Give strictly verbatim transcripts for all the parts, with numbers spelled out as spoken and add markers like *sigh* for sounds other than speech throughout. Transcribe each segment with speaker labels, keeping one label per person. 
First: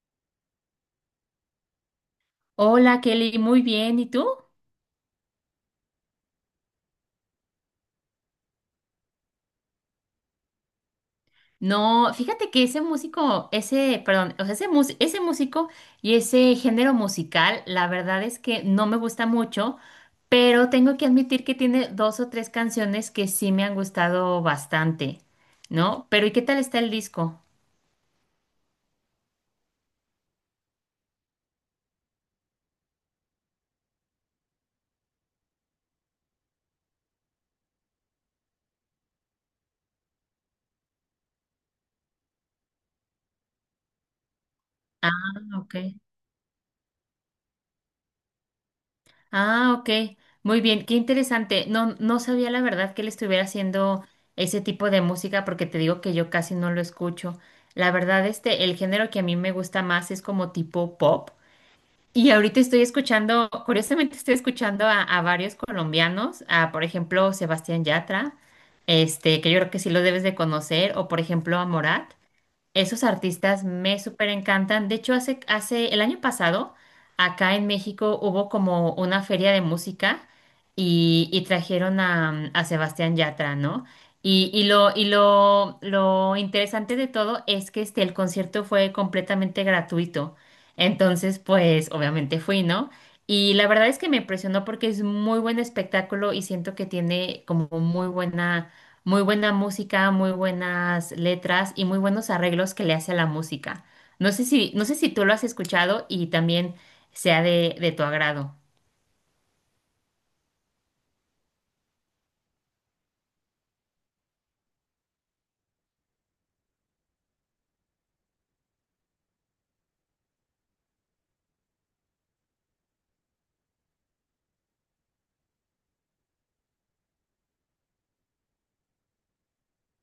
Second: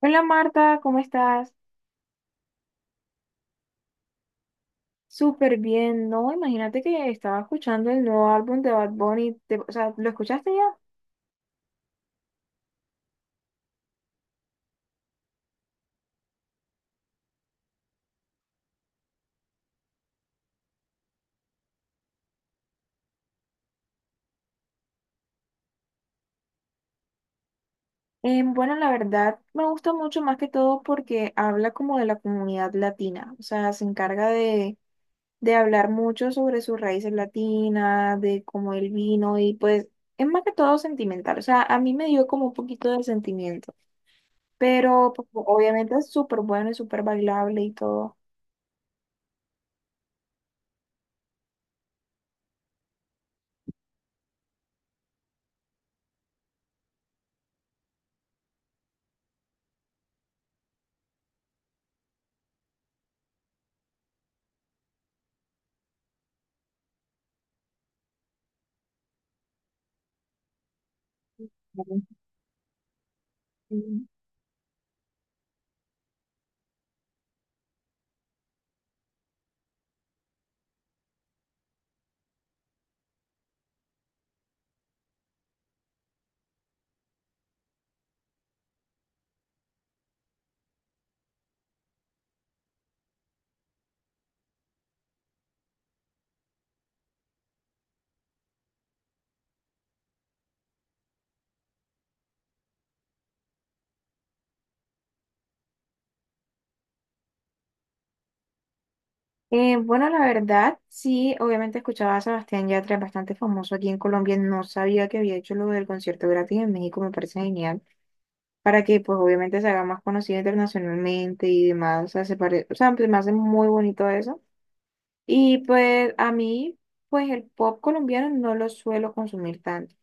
Speaker 1: Hola Marta, ¿cómo estás?
Speaker 2: Hola Kelly, muy bien. ¿Y tú?
Speaker 1: Súper bien, ¿no? Imagínate que estaba escuchando el nuevo álbum de Bad Bunny, te- o sea, ¿lo escuchaste ya?
Speaker 2: No, fíjate que ese músico, ese, perdón, o sea, ese, mus- ese músico y ese género musical, la verdad es que no me gusta mucho, pero tengo que admitir que tiene dos o tres canciones que sí me han gustado bastante, ¿no? Pero ¿y qué tal está el disco?
Speaker 1: Eh, bueno, la verdad me gusta mucho más que todo porque habla como de la comunidad latina, o sea, se encarga de, de hablar mucho sobre sus raíces latinas, de cómo él vino y pues es más que todo sentimental, o sea, a mí me dio como un poquito de sentimiento,
Speaker 2: Ah,
Speaker 1: pero pues,
Speaker 2: ok.
Speaker 1: obviamente es súper bueno y súper bailable y todo.
Speaker 2: Ah, ok. Muy bien, qué interesante. No, no sabía la verdad que él estuviera haciendo ese tipo de música porque te digo que yo casi no lo escucho. La verdad, este, el género que a mí me gusta más es como tipo pop. Y ahorita estoy escuchando, curiosamente estoy escuchando a, a varios colombianos, a por ejemplo Sebastián Yatra, este, que yo creo que sí lo debes de conocer, o por ejemplo a Morat. Esos artistas me
Speaker 1: Ujú.
Speaker 2: súper encantan. De hecho, hace, hace el año pasado, acá en México hubo como una feria de música y, y trajeron a, a Sebastián Yatra, ¿no? Y, y lo, y lo, lo interesante de todo es que este, el concierto fue completamente gratuito. Entonces, pues, obviamente fui, ¿no? Y la verdad es que me impresionó porque es muy buen espectáculo y siento que tiene como muy buena muy buena música, muy buenas letras y muy buenos arreglos que le hace a la música. No sé si, no sé si tú lo has escuchado y también sea de, de tu agrado.
Speaker 1: Eh, bueno, la verdad, sí, obviamente escuchaba a Sebastián Yatra, es bastante famoso aquí en Colombia, no sabía que había hecho lo del concierto gratis en México, me parece genial, para que pues obviamente se haga más conocido internacionalmente y demás, o sea, se pare- o sea, pues, me hace muy bonito eso. Y pues a mí, pues el pop colombiano no lo suelo consumir tanto.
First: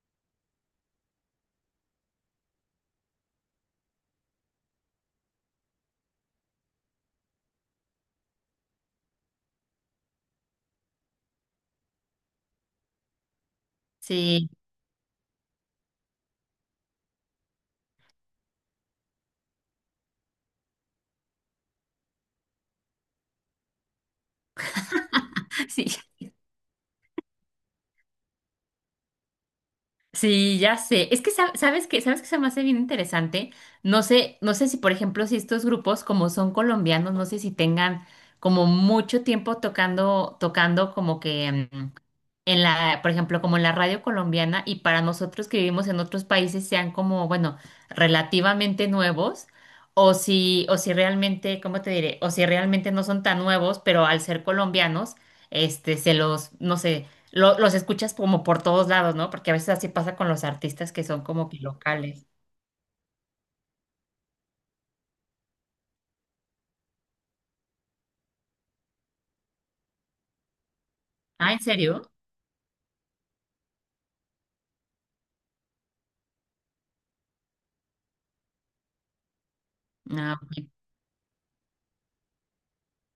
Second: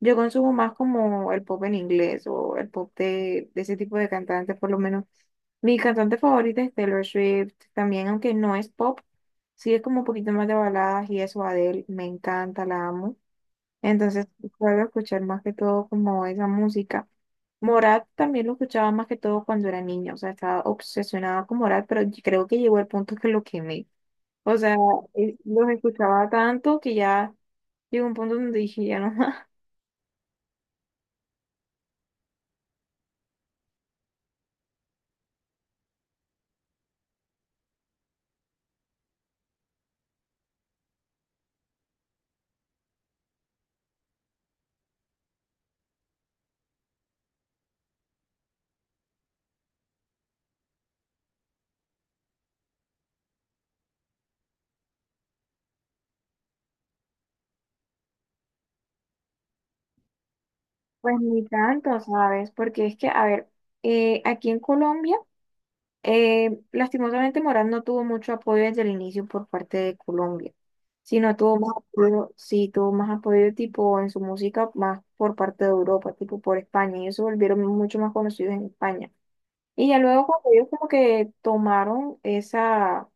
Speaker 1: Yo consumo más como el pop en inglés o el pop de, de ese tipo de cantantes, por lo menos. Mi cantante favorita es Taylor Swift, también, aunque no es pop, sí es como un poquito más de baladas y eso, Adele, me encanta, la amo. Entonces,
Speaker 2: Sí,
Speaker 1: suelo escuchar más que todo como esa música. Morat también lo escuchaba más que todo cuando era niña, o sea, estaba obsesionada con Morat, pero yo creo que llegó el punto que lo quemé. O sea,
Speaker 2: *laughs*
Speaker 1: eh, los
Speaker 2: sí,
Speaker 1: escuchaba tanto que ya llegó un punto donde dije, ya no más. *laughs*
Speaker 2: sí, ya sé. Es que sab- sabes que, sabes que se me hace bien interesante. No sé, no sé si, por ejemplo, si estos grupos, como son colombianos, no sé si tengan como mucho tiempo tocando, tocando como que mm, en la, por ejemplo, como en la radio colombiana y para nosotros que vivimos en otros países sean como, bueno, relativamente nuevos o si, o si realmente, ¿cómo te diré? O si realmente no son tan nuevos, pero al ser colombianos, este, se los, no sé, lo- los escuchas como por todos lados, ¿no? Porque a veces así pasa con los artistas que
Speaker 1: Pues
Speaker 2: son
Speaker 1: ni
Speaker 2: como que
Speaker 1: tanto,
Speaker 2: locales.
Speaker 1: ¿sabes? Porque es que, a ver, eh, aquí en Colombia. Eh, lastimosamente Morán no tuvo mucho apoyo desde el inicio por parte de Colombia, sino
Speaker 2: Ah, ¿en
Speaker 1: tuvo más
Speaker 2: serio?
Speaker 1: apoyo, sí, tuvo más apoyo tipo en su música más por parte de Europa, tipo por España. Ellos se volvieron mucho más conocidos en España. Y ya luego
Speaker 2: No.
Speaker 1: cuando ellos como que tomaron esa,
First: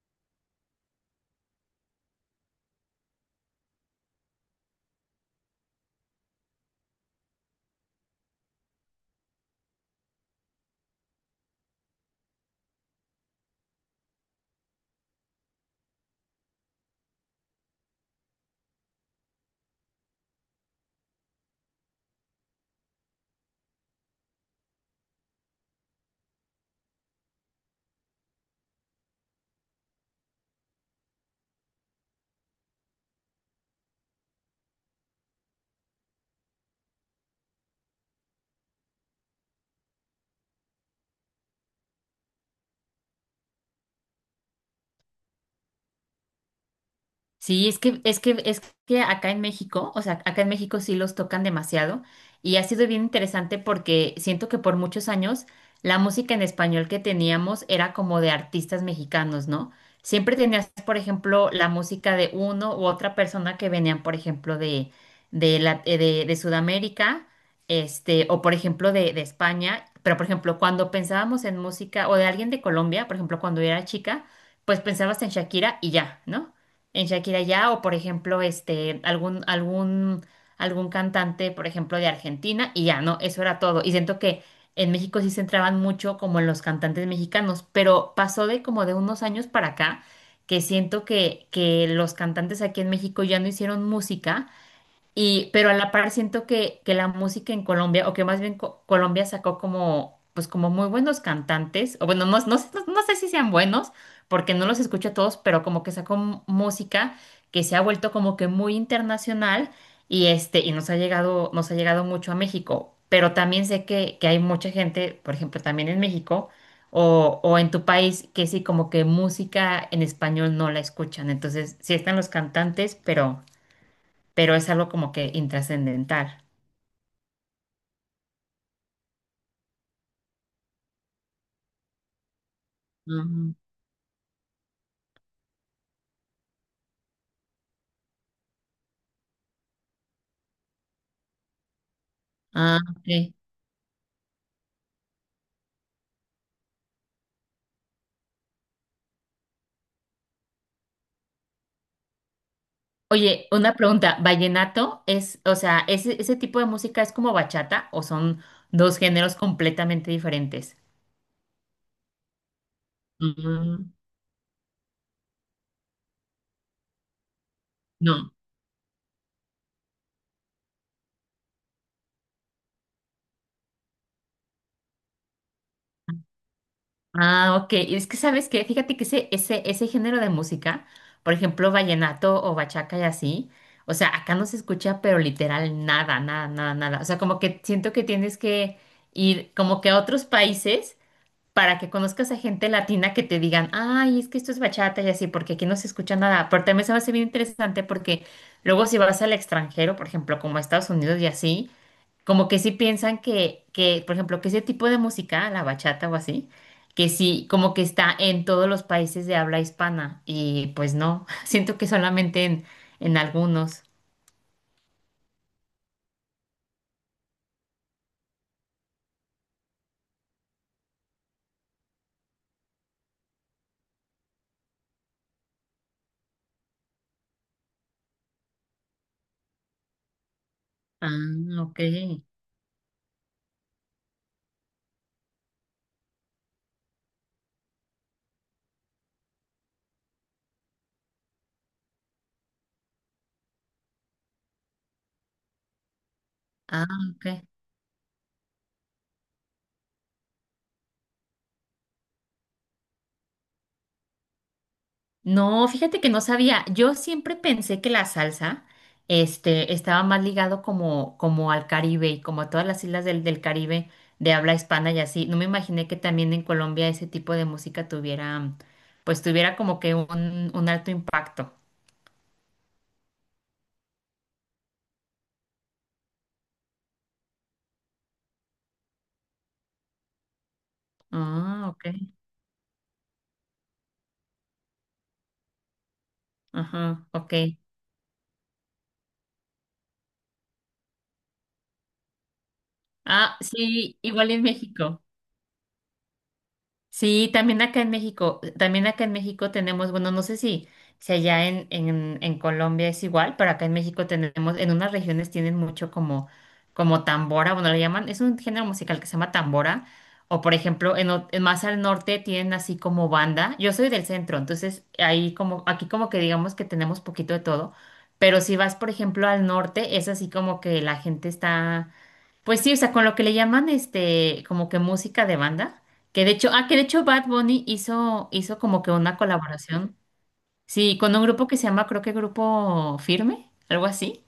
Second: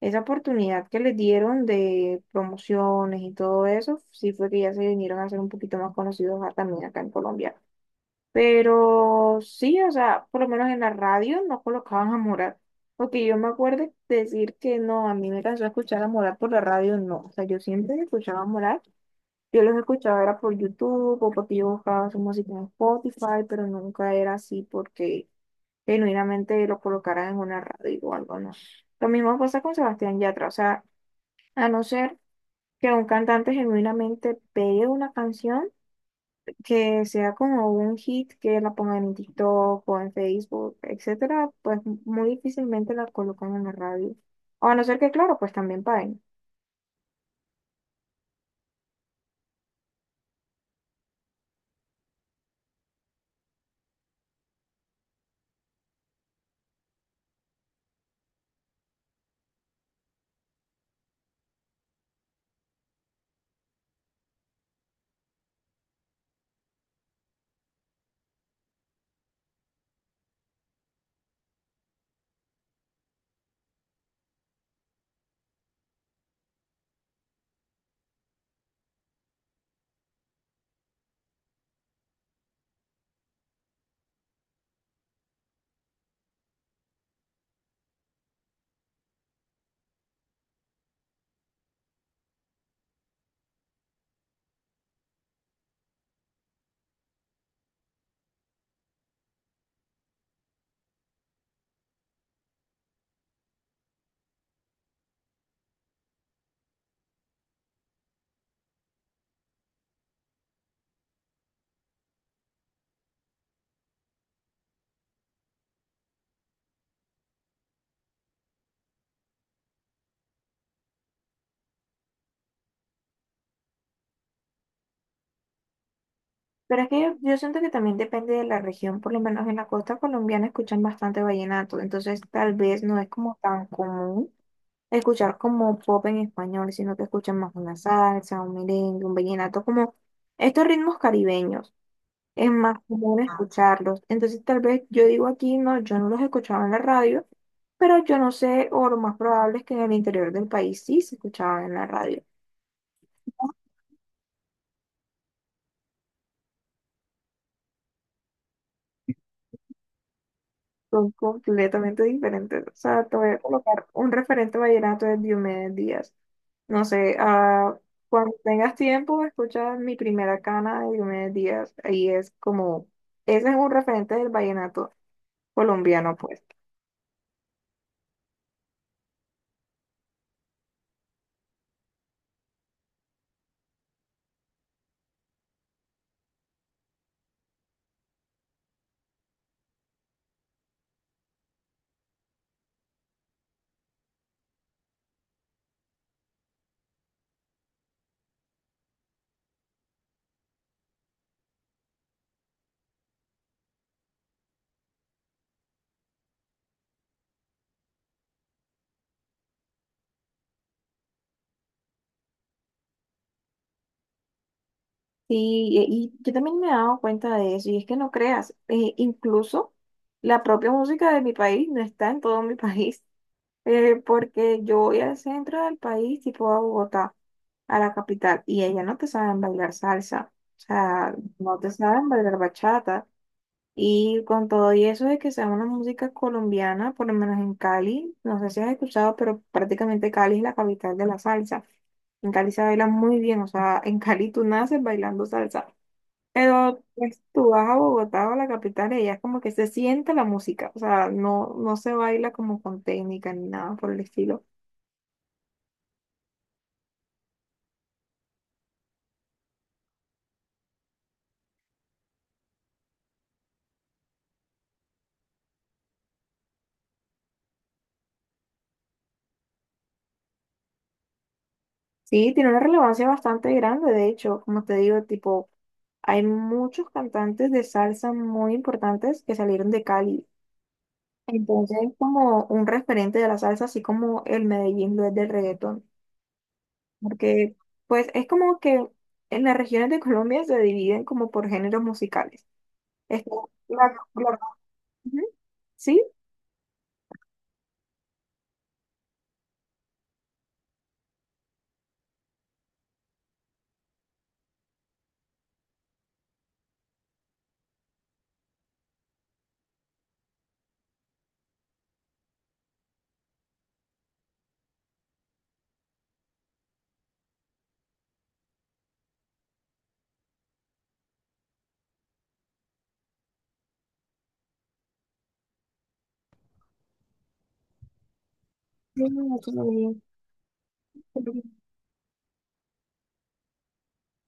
Speaker 1: esa oportunidad que les dieron de promociones y todo eso, sí fue que ya se vinieron a ser un poquito más conocidos a- también acá en Colombia. Pero sí, o sea, por lo menos en la radio no colocaban a Morat. Porque yo me acuerdo decir que no, a mí me cansó escuchar a Morat por la radio, no. O sea, yo siempre escuchaba a Morat. Yo los escuchaba era por YouTube o porque yo buscaba su música en Spotify, pero nunca era así porque genuinamente lo colocaran en una radio o algo, no. Lo mismo pasa con Sebastián Yatra. O sea, a no ser que un cantante genuinamente pegue una canción que sea como un hit que la pongan en TikTok o en Facebook, etcétera, pues muy difícilmente la colocan en la radio. O a no ser que, claro, pues también paguen.
Speaker 2: Sí, es que, es que, es que acá en México, o sea, acá en México sí los tocan demasiado y ha sido bien interesante porque siento que por muchos años la música en español que teníamos era como de artistas mexicanos, ¿no? Siempre tenías, por ejemplo, la música de uno u otra persona que venían, por ejemplo, de, de, la- eh, de, de Sudamérica, este, o por ejemplo de, de España, pero por ejemplo, cuando pensábamos en música o de alguien de Colombia, por ejemplo, cuando era chica, pues pensabas en Shakira y ya, ¿no? En Shakira ya, o por ejemplo, este, algún, algún, algún cantante, por ejemplo, de Argentina, y ya, no, eso era todo. Y siento que en México sí se centraban mucho como en los cantantes mexicanos, pero pasó de como de unos años para acá, que siento que, que los cantantes aquí en México ya no hicieron música y, pero a la par siento que, que la música en Colombia, o que más bien Co- Colombia sacó como, pues como muy buenos cantantes, o bueno, no, no, sé- no, no sé si sean buenos, porque no los escucho a todos, pero como que sacó m- música que se ha vuelto como que muy internacional y este, y nos ha llegado, nos ha llegado mucho a México. Pero también sé que, que hay mucha gente, por ejemplo, también en México o, o en tu país, que sí, como que música en español no la escuchan. Entonces, sí están los cantantes, pero pero es algo como que intrascendental.
Speaker 1: Pero es que yo, yo siento que también depende de la región, por lo menos en la costa colombiana escuchan bastante vallenato, entonces tal vez no es como
Speaker 2: Ujú.
Speaker 1: tan común escuchar como pop en español, sino que escuchan más una salsa, un merengue, un vallenato, como estos ritmos caribeños. Es
Speaker 2: Ah,
Speaker 1: más común
Speaker 2: ok.
Speaker 1: escucharlos. Entonces, tal vez yo digo aquí, no, yo no los escuchaba en la radio, pero yo no sé, o lo más probable es que en el interior del país sí se escuchaban en la radio.
Speaker 2: Oye, una pregunta, ¿vallenato es, o sea, ese, ese tipo de música es como bachata o son dos géneros completamente diferentes?
Speaker 1: Son completamente diferentes. O sea, te voy a colocar
Speaker 2: Ujú.
Speaker 1: un referente vallenato de Diomedes Díaz. No sé, ah,
Speaker 2: No.
Speaker 1: cuando tengas tiempo, escucha mi primera cana de Diomedes Díaz. Ahí es como, ese es un referente del vallenato colombiano, pues.
Speaker 2: Ah, ok. Y es que sabes que, fíjate que ese, ese, ese género de música, por ejemplo, vallenato o bachaca y así, o sea, acá no se escucha, pero literal nada, nada, nada, nada. O sea, como que siento que tienes que ir como que a otros países para que conozcas a gente latina que te digan, ay, es que esto es bachata y así, porque aquí no se escucha nada. Pero también se me hace bien interesante porque luego si vas al extranjero, por ejemplo, como a Estados Unidos y así, como que sí piensan que, que, por ejemplo, que ese tipo de música, la bachata o así, que sí, como que está en todos los países de habla hispana. Y pues no, *laughs* siento que solamente en, en algunos.
Speaker 1: Sí, y, y yo también me he dado cuenta de eso, y es que no creas, eh, incluso la propia música de mi país no está en todo mi país, *laughs* eh, porque yo voy al centro del país, tipo a Bogotá, a la capital, y ellas no te saben bailar salsa, o
Speaker 2: Ah,
Speaker 1: sea, no te
Speaker 2: ok.
Speaker 1: saben bailar bachata, y con todo y eso de que sea una música colombiana, por lo menos en Cali, no sé si has escuchado, pero prácticamente Cali es la capital de la salsa. En Cali se baila muy bien, o sea, en Cali tú naces bailando salsa. Pero
Speaker 2: Ah,
Speaker 1: pues,
Speaker 2: ok.
Speaker 1: tú vas a Bogotá o a la capital y allá es como que se siente la música, o sea, no, no se baila como con técnica ni nada por el estilo.
Speaker 2: No, fíjate que no sabía. Yo siempre pensé que la salsa, este, estaba más ligado como, como al Caribe y como a todas las islas del, del Caribe de habla hispana y así. No me imaginé que también en Colombia ese tipo de música tuviera, pues tuviera como que un, un alto impacto.
Speaker 1: Sí, tiene una relevancia bastante grande, de hecho, como te digo, tipo, hay muchos cantantes de salsa muy importantes que salieron de Cali.
Speaker 2: Ah,
Speaker 1: Entonces
Speaker 2: ok.
Speaker 1: es como un referente de la salsa, así como el Medellín lo es del reggaetón,
Speaker 2: Ajá, ok.
Speaker 1: porque pues es como que en las regiones de Colombia se dividen como por géneros musicales. Está
Speaker 2: Ah,
Speaker 1: la-
Speaker 2: sí, igual
Speaker 1: la-
Speaker 2: en México.
Speaker 1: ujú. Sí,
Speaker 2: Sí, también acá en México, también acá en México tenemos, bueno, no sé si, si allá en, en, en Colombia es igual, pero acá en México tenemos, en unas regiones tienen mucho como, como tambora, bueno, le llaman, es un género musical que se llama tambora, o por ejemplo, en, o- en más al norte tienen así como banda, yo soy del centro, entonces ahí como, aquí como que digamos que tenemos poquito de todo, pero si vas, por ejemplo, al norte, es así como que la gente está pues sí, o sea, con lo que le llaman este, como que música de banda, que de hecho, ah, que de hecho Bad Bunny hizo, hizo como que
Speaker 1: sí,
Speaker 2: una
Speaker 1: aquí no.
Speaker 2: colaboración, sí, con un grupo que se llama, creo que Grupo Firme, algo así.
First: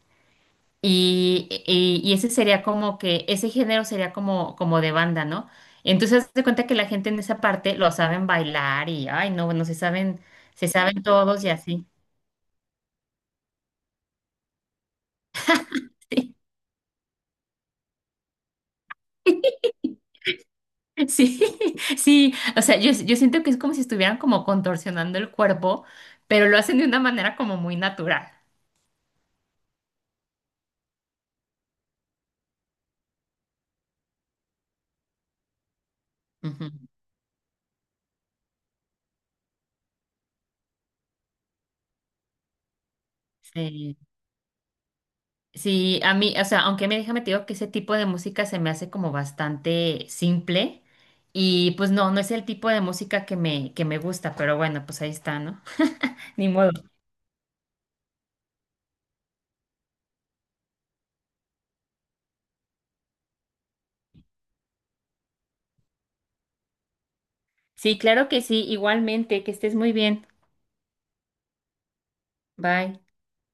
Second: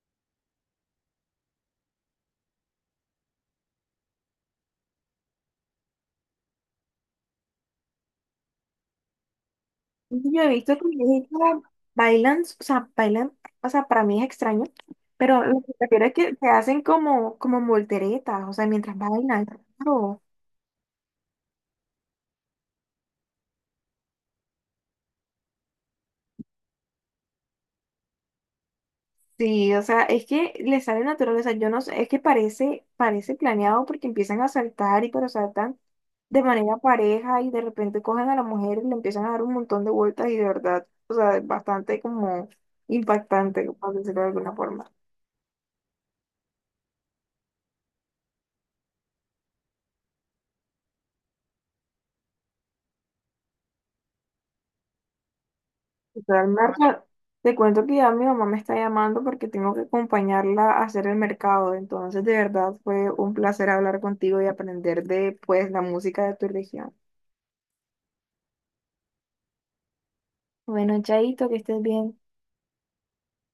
Speaker 2: Y, y, y ese sería como que, ese género sería como, como de banda, ¿no? Entonces, haz de cuenta que la gente en esa parte lo saben bailar y, ay, no, bueno, se saben,
Speaker 1: Yo he
Speaker 2: se
Speaker 1: visto que
Speaker 2: saben todos y
Speaker 1: viejitas
Speaker 2: así.
Speaker 1: bailan, o sea, bailan, o sea, para mí es extraño, pero lo que prefiero es que, se
Speaker 2: *laughs*
Speaker 1: hacen como, como volteretas, o sea, mientras
Speaker 2: Sí.
Speaker 1: bailan. Claro.
Speaker 2: Sí, *laughs* sí, o sea, yo, yo siento que es como si estuvieran como contorsionando el cuerpo, pero lo hacen de una manera como muy natural.
Speaker 1: Sí, o sea, es que les sale natural, o sea, yo no sé, es que parece, parece planeado porque empiezan a saltar y pero saltan de
Speaker 2: Ujú.
Speaker 1: manera pareja y de repente cogen a la mujer y le empiezan a dar un montón de vueltas y de verdad, o sea, es bastante como impactante, por
Speaker 2: Sí,
Speaker 1: decirlo de alguna forma.
Speaker 2: sí, a mí, o sea, aunque me déjame te digo que ese tipo de música se me hace como bastante simple y pues no, no es el tipo de música que me, que me gusta, pero bueno, pues ahí está, ¿no? *laughs*
Speaker 1: Al
Speaker 2: Ni modo.
Speaker 1: mercado te cuento que ya mi mamá me está llamando porque tengo que acompañarla a hacer el mercado. Entonces, de verdad, fue un placer hablar contigo y aprender de, pues, la música de tu región.
Speaker 2: Sí, claro que sí, igualmente, que estés muy bien.
Speaker 1: Bueno, Chaito, que estés bien.
Speaker 2: Bye.